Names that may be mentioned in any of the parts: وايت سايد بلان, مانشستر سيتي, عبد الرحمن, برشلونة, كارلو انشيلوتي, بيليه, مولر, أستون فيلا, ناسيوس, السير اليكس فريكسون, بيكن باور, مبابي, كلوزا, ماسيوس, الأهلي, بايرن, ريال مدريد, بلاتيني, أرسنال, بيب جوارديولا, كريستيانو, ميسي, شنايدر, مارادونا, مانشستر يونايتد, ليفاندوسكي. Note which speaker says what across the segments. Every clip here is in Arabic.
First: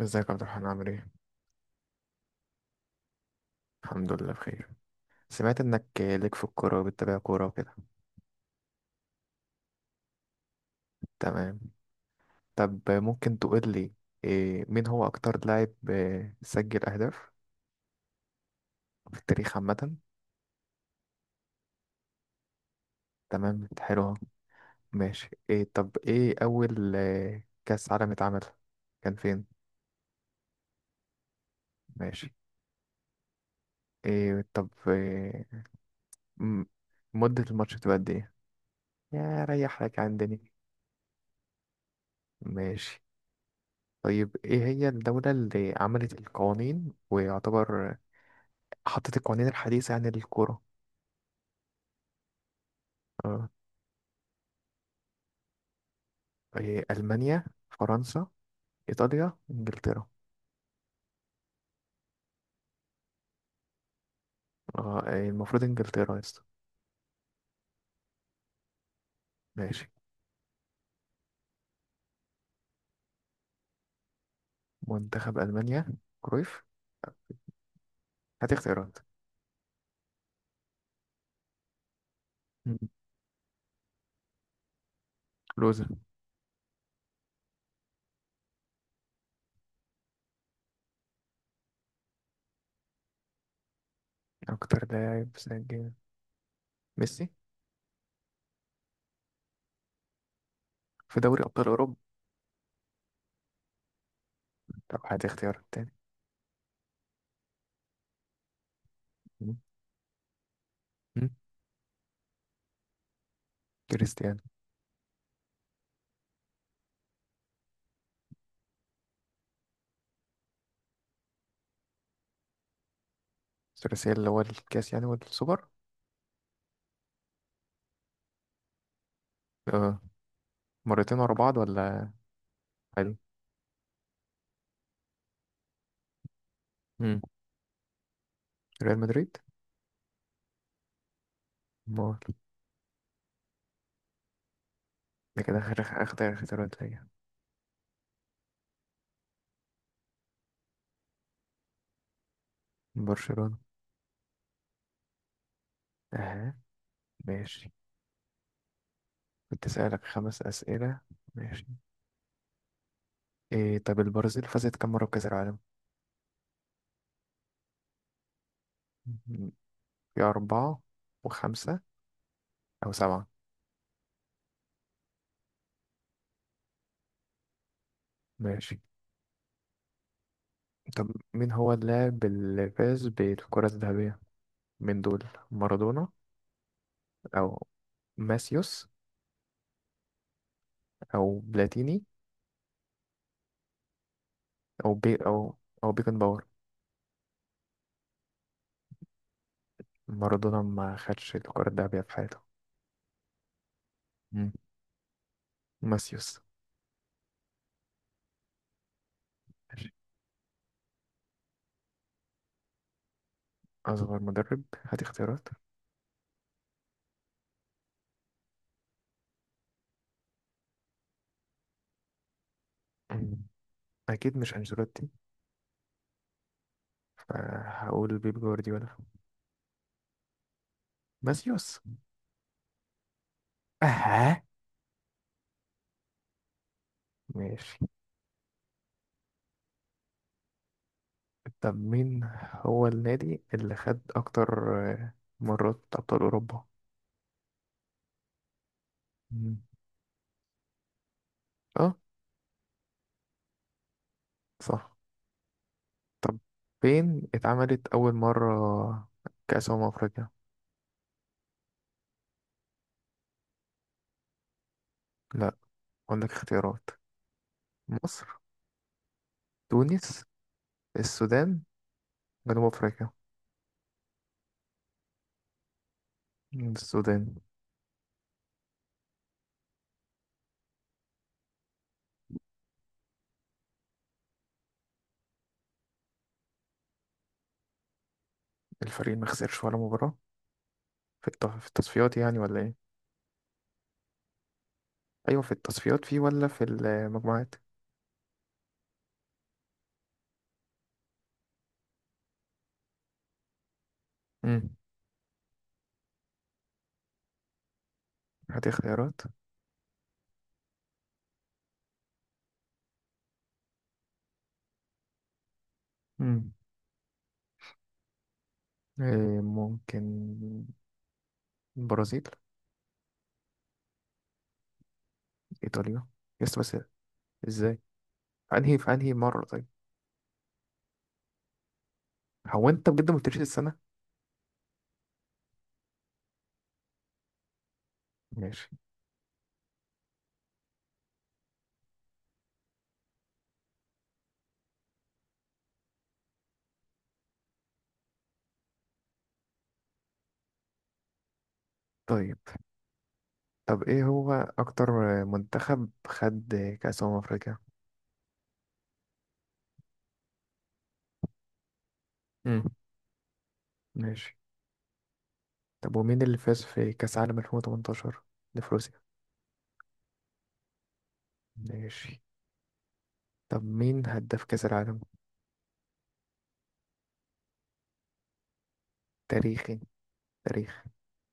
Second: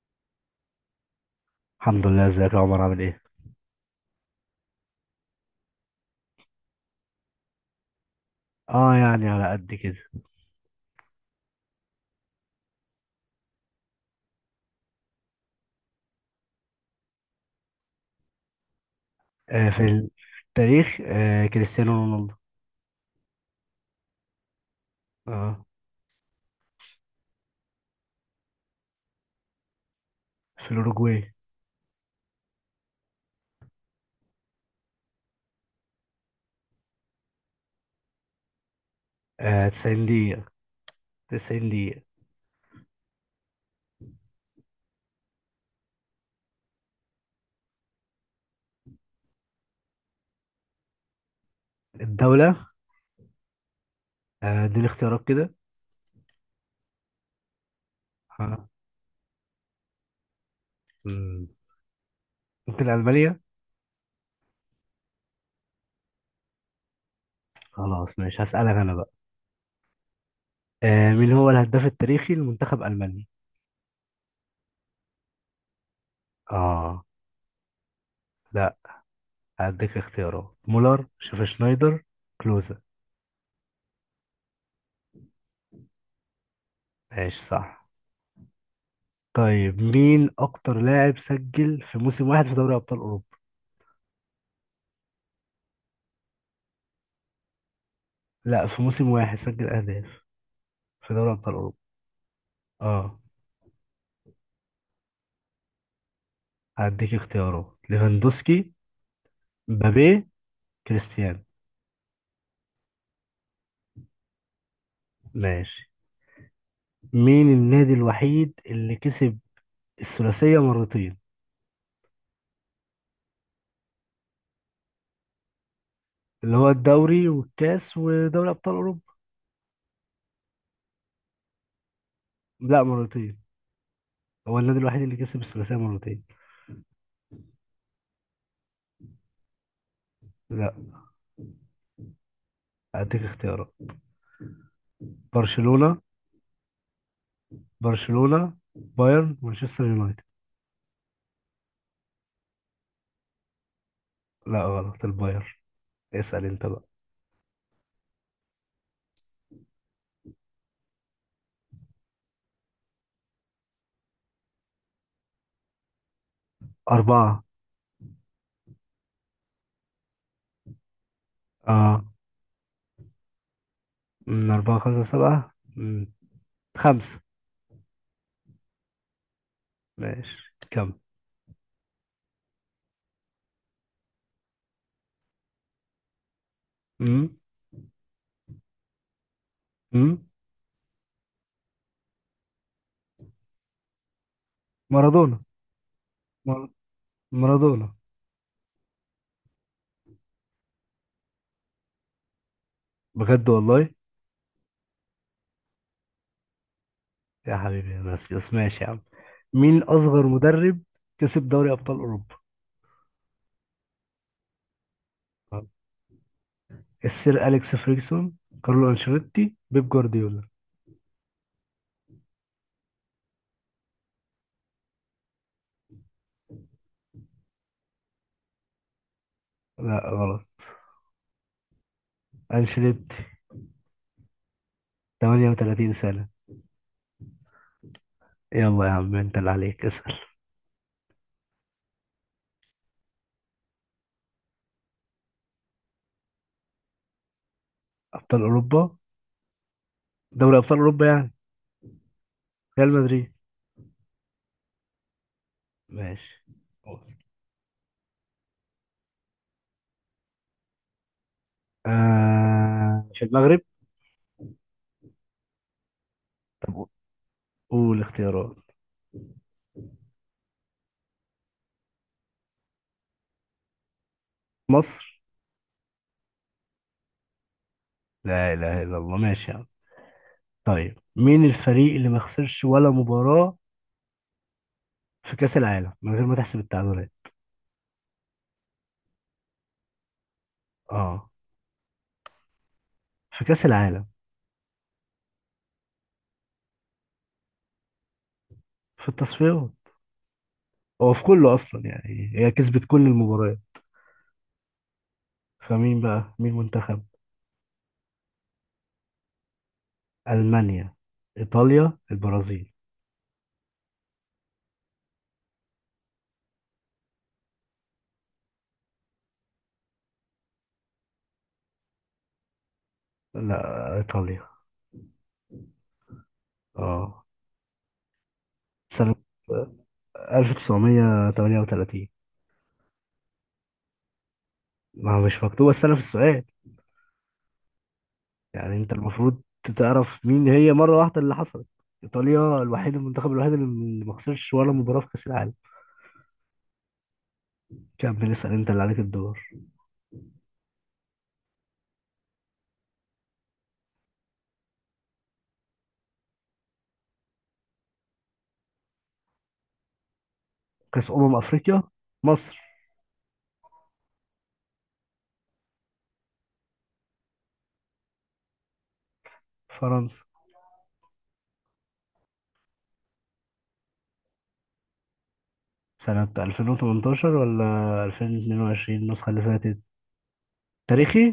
Speaker 1: ازيك يا عبد الرحمن عامل ايه؟
Speaker 2: الحمد لله. ازيك يا عمر عامل ايه؟
Speaker 1: الحمد لله بخير. سمعت انك ليك في الكورة وبتتابع كورة وكده.
Speaker 2: اه، يعني على قد كده.
Speaker 1: تمام. طب ممكن تقول لي إيه، مين هو اكتر لاعب إيه، سجل اهداف في التاريخ
Speaker 2: آه، في
Speaker 1: عامة؟
Speaker 2: التاريخ كريستيانو رونالدو.
Speaker 1: تمام حلو أهو. ماشي،
Speaker 2: اه،
Speaker 1: إيه طب ايه اول كأس عالم اتعمل، كان فين؟
Speaker 2: في الأوروجواي.
Speaker 1: ماشي، إيه طب إيه م- مدة الماتش بتبقى قد ايه؟ يا
Speaker 2: آه،
Speaker 1: ريح لك
Speaker 2: 90
Speaker 1: عن الدنيا.
Speaker 2: دقيقة، 90 دقيقة.
Speaker 1: ماشي. طيب ايه هي الدولة اللي عملت القوانين ويعتبر حطت القوانين الحديثة يعني للكورة؟
Speaker 2: الدولة؟
Speaker 1: آه.
Speaker 2: دي الاختيارات كده؟
Speaker 1: آه، إيه، ألمانيا، فرنسا،
Speaker 2: اه
Speaker 1: إيطاليا، إنجلترا؟
Speaker 2: مم. ممكن ألمانيا.
Speaker 1: آه. إيه، المفروض إنجلترا يا اسطى.
Speaker 2: خلاص، ماشي، هسألك أنا بقى.
Speaker 1: ماشي.
Speaker 2: مين هو الهداف التاريخي لمنتخب ألمانيا؟
Speaker 1: منتخب ألمانيا؟ كرويف.
Speaker 2: اه،
Speaker 1: هات
Speaker 2: لا.
Speaker 1: اختيارات.
Speaker 2: هديك اختيارات: مولر، شيف، شنايدر،
Speaker 1: مم.
Speaker 2: كلوزا.
Speaker 1: لوزة.
Speaker 2: ماشي، صح. طيب، مين أكتر لاعب سجل في موسم واحد في دوري أبطال أوروبا؟
Speaker 1: أكتر لاعب سجل ميسي
Speaker 2: لا، في موسم واحد سجل أهداف في
Speaker 1: في
Speaker 2: دوري
Speaker 1: دوري
Speaker 2: أبطال
Speaker 1: أبطال
Speaker 2: أوروبا.
Speaker 1: أوروبا.
Speaker 2: اه،
Speaker 1: طب هات اختيارات تاني.
Speaker 2: هديك اختيارات: ليفاندوسكي،
Speaker 1: مم.
Speaker 2: مبابي،
Speaker 1: مم.
Speaker 2: كريستيانو.
Speaker 1: كريستيانو.
Speaker 2: ماشي. مين النادي الوحيد اللي كسب الثلاثية مرتين؟
Speaker 1: الثلاثية اللي هو الكاس يعني والسوبر؟
Speaker 2: اللي هو الدوري والكاس ودوري أبطال أوروبا.
Speaker 1: آه. مرتين ورا بعض ولا؟
Speaker 2: لا،
Speaker 1: عادي.
Speaker 2: مرتين. هو النادي الوحيد اللي كسب الثلاثية مرتين.
Speaker 1: مم. ريال مدريد.
Speaker 2: لا،
Speaker 1: مول.
Speaker 2: هديك اختيارات:
Speaker 1: ده كده آخر
Speaker 2: برشلونة،
Speaker 1: آخر اختيارات ليا.
Speaker 2: برشلونة، بايرن، مانشستر يونايتد.
Speaker 1: برشلونة.
Speaker 2: لا، غلط، البايرن. اسأل
Speaker 1: أها.
Speaker 2: انت بقى.
Speaker 1: ماشي. كنت أسألك خمس أسئلة. ماشي. إيه طب البرازيل فازت كم مرة بكأس العالم؟
Speaker 2: أربعة.
Speaker 1: م- في أربعة، وخمسة،
Speaker 2: اه.
Speaker 1: أو سبعة؟
Speaker 2: أربعة، خمسة، سبعة، خمسة.
Speaker 1: ماشي.
Speaker 2: ماشي، كم؟
Speaker 1: طب مين هو اللاعب اللي فاز بالكرة الذهبية من دول؟ مارادونا،
Speaker 2: امم
Speaker 1: أو ماسيوس،
Speaker 2: امم
Speaker 1: أو بلاتيني، أو بي
Speaker 2: مارادونا.
Speaker 1: أو، أو بيكن باور؟
Speaker 2: مار- مارادونا.
Speaker 1: مارادونا ما خدش الكرة الذهبية في حياته.
Speaker 2: بجد والله؟
Speaker 1: مم. ماسيوس.
Speaker 2: يا حبيبي يا ناسيوس، ماشي يا عم. مين
Speaker 1: ماشي.
Speaker 2: اصغر مدرب كسب دوري ابطال اوروبا؟
Speaker 1: أصغر مدرب، هات اختيارات.
Speaker 2: السير اليكس فريكسون، كارلو انشيلوتي، بيب جوارديولا.
Speaker 1: مم. أكيد مش أنشيلوتي، فهقول بيب جوارديولا.
Speaker 2: لا، غلط،
Speaker 1: ماسيوس.
Speaker 2: انشيلوتي.
Speaker 1: اه.
Speaker 2: 38 سنة.
Speaker 1: ماشي.
Speaker 2: يلا يا عم، انت اللي عليك اسأل.
Speaker 1: طب مين هو النادي اللي خد اكتر مرات ابطال اوروبا؟
Speaker 2: ابطال اوروبا.
Speaker 1: مم.
Speaker 2: دوري ابطال اوروبا يعني.
Speaker 1: اه
Speaker 2: ريال مدريد.
Speaker 1: صح. طب
Speaker 2: ماشي.
Speaker 1: فين اتعملت اول مرة كأس أمم أفريقيا؟
Speaker 2: آه، في المغرب.
Speaker 1: لا، اقول لك
Speaker 2: طب،
Speaker 1: اختيارات.
Speaker 2: قول
Speaker 1: مصر،
Speaker 2: اختيارات.
Speaker 1: تونس، السودان، جنوب أفريقيا؟
Speaker 2: مصر.
Speaker 1: السودان.
Speaker 2: لا إله إلا الله، ماشي يا عم. طيب، مين الفريق اللي ما خسرش ولا مباراة في كأس العالم من غير ما تحسب التعادلات؟
Speaker 1: الفريق ما خسرش ولا مباراة؟ في
Speaker 2: اه،
Speaker 1: في التصفيات يعني ولا ايه؟
Speaker 2: في كأس العالم.
Speaker 1: ايوه في التصفيات فيه ولا في المجموعات؟
Speaker 2: في التصفيات. هو في كله أصلا، يعني هي كسبت كل المباريات.
Speaker 1: امم.
Speaker 2: فمين بقى؟ مين منتخب؟
Speaker 1: هاتي اختيارات.
Speaker 2: ألمانيا، إيطاليا، البرازيل.
Speaker 1: مم. إيه ممكن البرازيل.
Speaker 2: لا، إيطاليا.
Speaker 1: ايطاليا، يس بس.
Speaker 2: اه،
Speaker 1: ازاي؟ في انهي
Speaker 2: سنة
Speaker 1: مره طيب؟
Speaker 2: 1938.
Speaker 1: هو انت بجد ما قلتليش السنه.
Speaker 2: ما هو مش مكتوبة السنة في السؤال.
Speaker 1: ماشي.
Speaker 2: يعني انت المفروض تعرف مين هي مره واحده اللي حصلت. ايطاليا الوحيد، المنتخب الوحيد اللي ما خسرش ولا مباراه في كاس العالم. كمل، اسال، انت اللي عليك الدور.
Speaker 1: طيب. طب ايه هو اكتر منتخب خد كاس افريقيا؟
Speaker 2: كاس افريقيا. مصر.
Speaker 1: امم. ماشي. طب ومين اللي فاز في كاس عالم 2018 لفروسيا؟
Speaker 2: فرنسا.
Speaker 1: ماشي. طب مين هداف كاس العالم
Speaker 2: سنه 2018 ولا 2022 النسخه اللي
Speaker 1: تاريخي؟
Speaker 2: فاتت؟
Speaker 1: تاريخ.
Speaker 2: تاريخي.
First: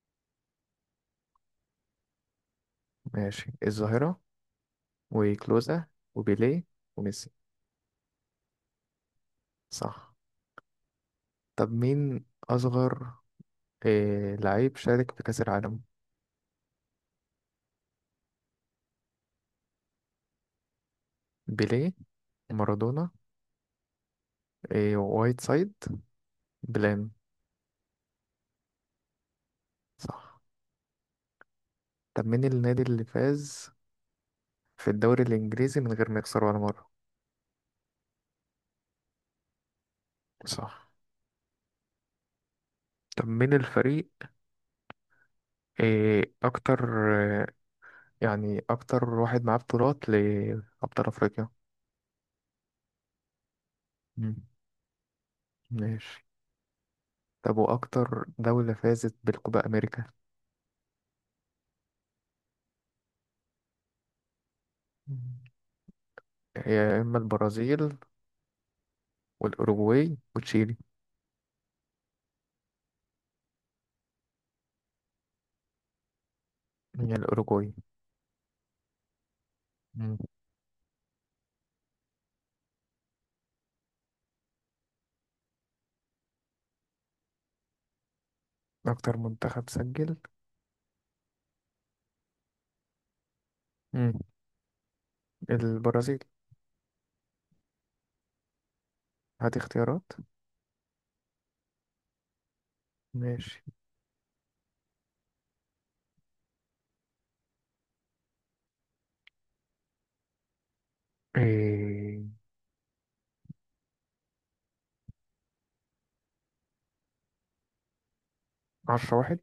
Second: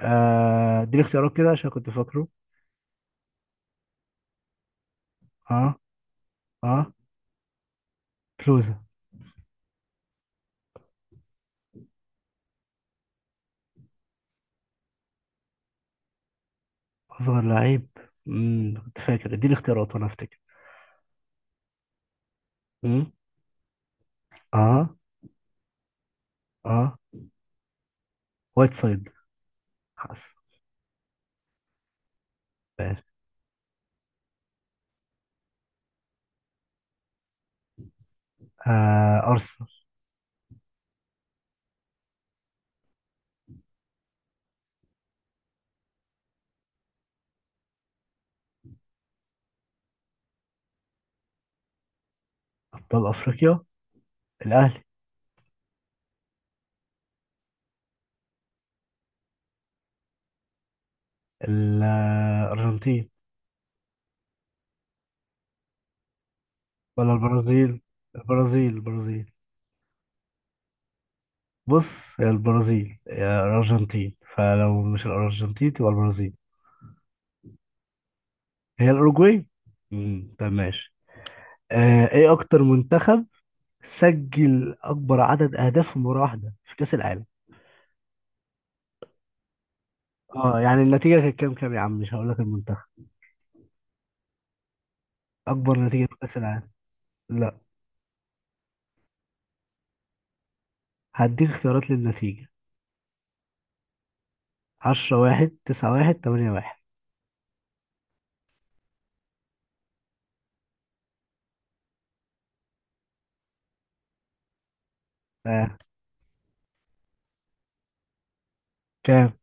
Speaker 2: اديني اختيارات كده عشان كنت فاكره.
Speaker 1: ماشي الظاهره،
Speaker 2: اه.
Speaker 1: وكلوزا، وبيليه،
Speaker 2: اه.
Speaker 1: وميسي؟
Speaker 2: كلوزا.
Speaker 1: صح. طب مين اصغر إيه لعيب شارك في كاس العالم؟
Speaker 2: اصغر لعيب. كنت فاكر، اديني اختيارات وانا افتكر.
Speaker 1: بيليه، مارادونا،
Speaker 2: امم.
Speaker 1: إيه
Speaker 2: اه.
Speaker 1: وايت سايد،
Speaker 2: اه،
Speaker 1: بلان؟
Speaker 2: وايت سايد. خلاص.
Speaker 1: صح. طب مين النادي
Speaker 2: ماشي.
Speaker 1: اللي فاز في الدوري الإنجليزي من غير ما يخسر ولا مرة؟
Speaker 2: آه، ارسنال.
Speaker 1: صح. طب مين الفريق، إيه أكتر آه، يعني أكتر واحد معاه بطولات لأبطال أفريقيا؟
Speaker 2: أبطال أفريقيا.
Speaker 1: مم.
Speaker 2: الأهلي.
Speaker 1: ماشي. طب وأكتر دولة فازت بالكوبا أمريكا؟
Speaker 2: الأرجنتين
Speaker 1: مم. يا
Speaker 2: ولا
Speaker 1: إما
Speaker 2: البرازيل،
Speaker 1: البرازيل،
Speaker 2: البرازيل، البرازيل.
Speaker 1: والأوروغواي، وتشيلي.
Speaker 2: بص، يا البرازيل يا الأرجنتين، فلو مش الأرجنتين تبقى البرازيل.
Speaker 1: هي الأوروغواي.
Speaker 2: هي الأوروجواي.
Speaker 1: مم.
Speaker 2: طب، ماشي. إيه أكتر منتخب سجل أكبر عدد أهداف في مباراة واحدة في كأس العالم؟
Speaker 1: أكتر منتخب سجل.
Speaker 2: يعني النتيجة كانت كام، كام يا عم؟ مش هقول لك المنتخب.
Speaker 1: مم.
Speaker 2: أكبر نتيجة في
Speaker 1: البرازيل.
Speaker 2: كأس العالم. لا،
Speaker 1: هات اختيارات.
Speaker 2: هديك اختيارات للنتيجة:
Speaker 1: ماشي.
Speaker 2: 10 1، 9 1، 8 1.
Speaker 1: إيه
Speaker 2: آه.
Speaker 1: عشرة
Speaker 2: كام؟
Speaker 1: واحد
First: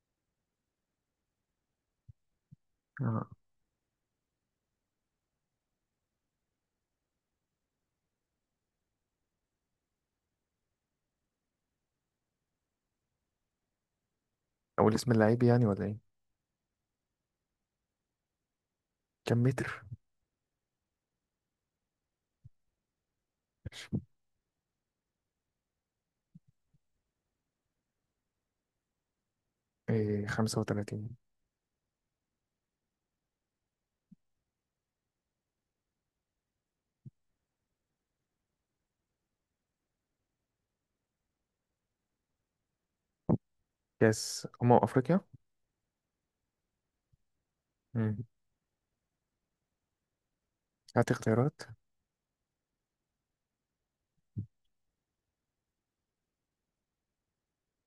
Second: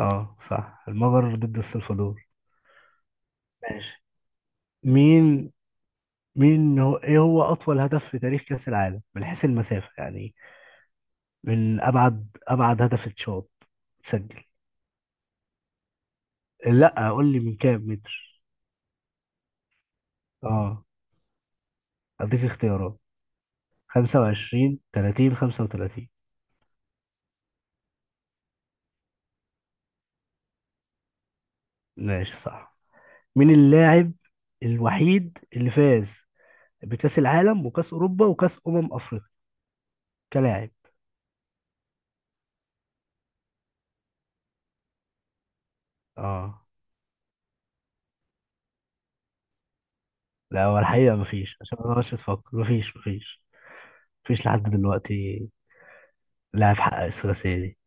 Speaker 2: اه، صح، المجر ضد السلفادور.
Speaker 1: آه.
Speaker 2: ماشي. مم. مين مين هو، ايه هو اطول هدف في تاريخ كأس العالم من حيث المسافة يعني. من ابعد، ابعد هدف اتشاط، تسجل.
Speaker 1: أول اسم اللعيب يعني ولا إيه؟
Speaker 2: لا، قول لي من كام متر.
Speaker 1: كم متر؟
Speaker 2: اه، اديك اختيارات: 25، 30، 35.
Speaker 1: إيه 35.
Speaker 2: ماشي، صح. مين اللاعب الوحيد اللي فاز بكأس العالم وكأس اوروبا وكأس افريقيا كلاعب؟
Speaker 1: كأس أمم أفريقيا.
Speaker 2: اه.
Speaker 1: مم.
Speaker 2: لا، هو
Speaker 1: هات
Speaker 2: الحقيقة مفيش،
Speaker 1: اختيارات.
Speaker 2: عشان ما اقعدش تفكر، مفيش، مفيش. مفيش لحد دلوقتي لاعب حقق الثلاثية دي.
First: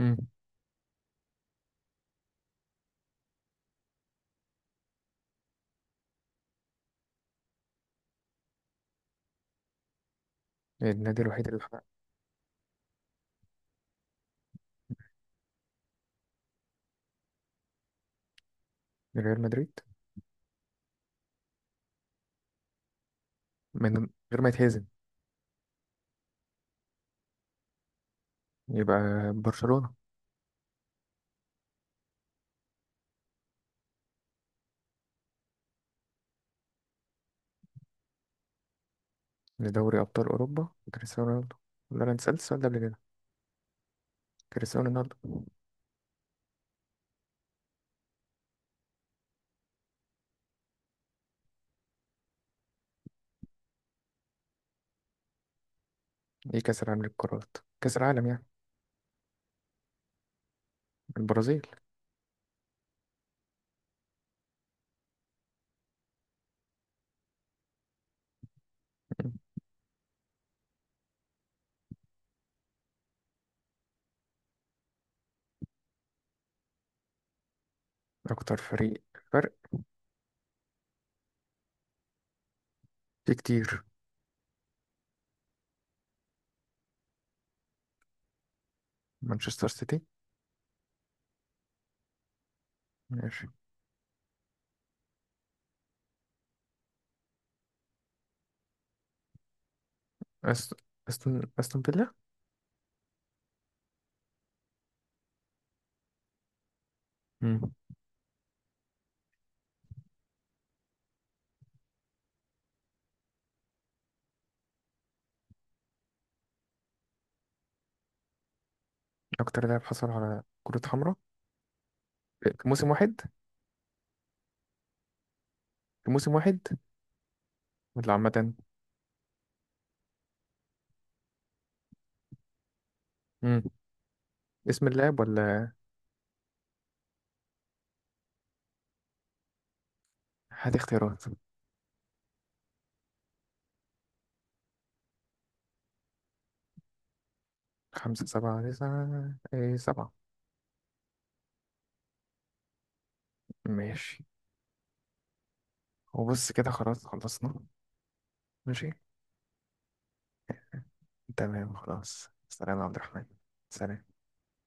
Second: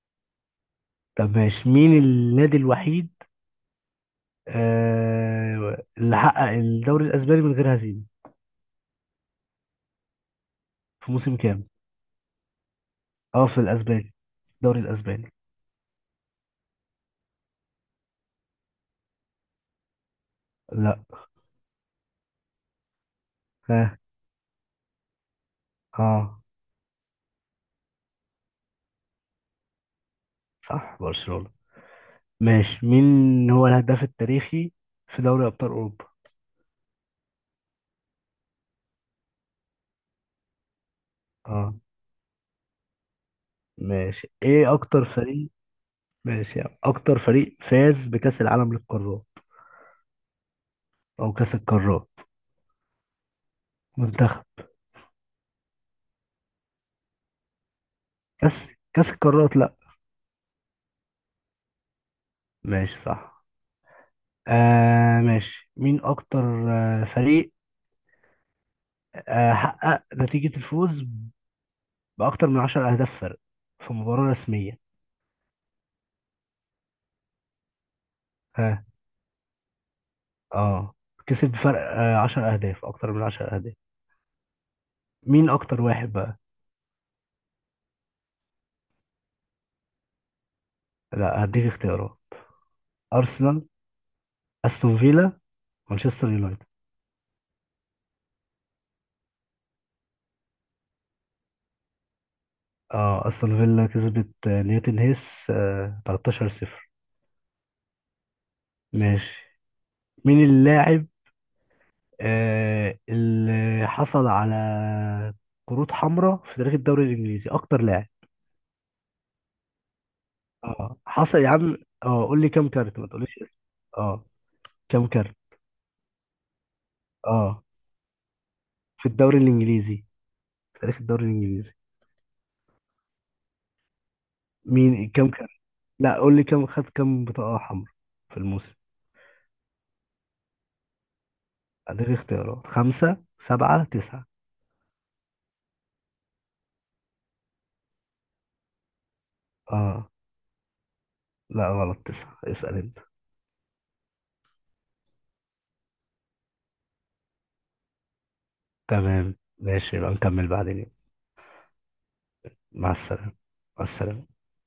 Speaker 1: مم.
Speaker 2: طب، ماشي. مين النادي الوحيد اللي حقق الدوري الأسباني من غير هزيمة؟ في
Speaker 1: النادي
Speaker 2: موسم
Speaker 1: الوحيد اللي
Speaker 2: كام؟
Speaker 1: حقق.
Speaker 2: اه، في الأسباني، الدوري الأسباني.
Speaker 1: ريال مدريد.
Speaker 2: لا.
Speaker 1: من
Speaker 2: ها؟
Speaker 1: غير ما يتهزم،
Speaker 2: اه،
Speaker 1: يبقى برشلونة.
Speaker 2: صح، برشلونة. ماشي. مين هو الهداف التاريخي في دوري أبطال أوروبا؟
Speaker 1: لدوري أبطال أوروبا، كريستيانو رونالدو.
Speaker 2: اه.
Speaker 1: ولا أنا اتسألت السؤال ده قبل كده؟
Speaker 2: ماشي. ايه
Speaker 1: كريستيانو
Speaker 2: أكتر
Speaker 1: رونالدو.
Speaker 2: فريق؟ ماشي، يعني أكتر فريق فاز بكأس العالم للقارات، أو كأس القارات منتخب.
Speaker 1: إيه كأس العالم للقارات، كأس العالم يعني؟
Speaker 2: كأس القارات، لا.
Speaker 1: البرازيل.
Speaker 2: ماشي، صح. ماشي. مين أكتر فريق
Speaker 1: مم.
Speaker 2: حقق نتيجة الفوز بأكتر من عشر أهداف فرق في مباراة رسمية؟
Speaker 1: أكتر
Speaker 2: ها؟
Speaker 1: فريق، فرق.
Speaker 2: اه. كسب بفرق عشر أهداف، أكتر من
Speaker 1: في
Speaker 2: عشر أهداف.
Speaker 1: كتير.
Speaker 2: مين أكتر واحد بقى؟
Speaker 1: مانشستر سيتي.
Speaker 2: لا، هديك اختيارات:
Speaker 1: ماشي.
Speaker 2: أرسنال، أستون فيلا، مانشستر يونايتد.
Speaker 1: أس- أستون فيلا.
Speaker 2: اه، أستون فيلا كسبت نيوتن هيس 13-0. ماشي. مين اللاعب اللي حصل على كروت حمراء في تاريخ الدوري الإنجليزي، أكتر لاعب؟
Speaker 1: اكتر لاعب حصل على كرة
Speaker 2: اه،
Speaker 1: حمراء.
Speaker 2: حصل يا عم. اه، قول لي
Speaker 1: في
Speaker 2: كام
Speaker 1: موسم
Speaker 2: كارت، ما
Speaker 1: واحد.
Speaker 2: تقوليش اسم. اه. كام كارت؟
Speaker 1: في موسم واحد
Speaker 2: اه.
Speaker 1: ولا عامة؟
Speaker 2: في الدوري الانجليزي، في تاريخ الدوري الانجليزي.
Speaker 1: امم. اسم
Speaker 2: مين
Speaker 1: اللاعب
Speaker 2: كام كارت؟
Speaker 1: ولا؟
Speaker 2: لا، قول لي كام خد، كام بطاقة حمراء في الموسم.
Speaker 1: هات اختيارات،
Speaker 2: اديك اختيارات: خمسة، سبعة، تسعة.
Speaker 1: خمسة، سبعة، تسعة؟ ايه
Speaker 2: اه،
Speaker 1: سبعة.
Speaker 2: لا، غلط، تسعة، اسأل انت.
Speaker 1: ماشي. وبص كده خلاص خلصنا. ماشي.
Speaker 2: تمام، ماشي، يبقى نكمل بعدين.
Speaker 1: تمام خلاص، سلام يا
Speaker 2: مع
Speaker 1: عبد الرحمن.
Speaker 2: السلامة. مع
Speaker 1: سلام.
Speaker 2: السلامة.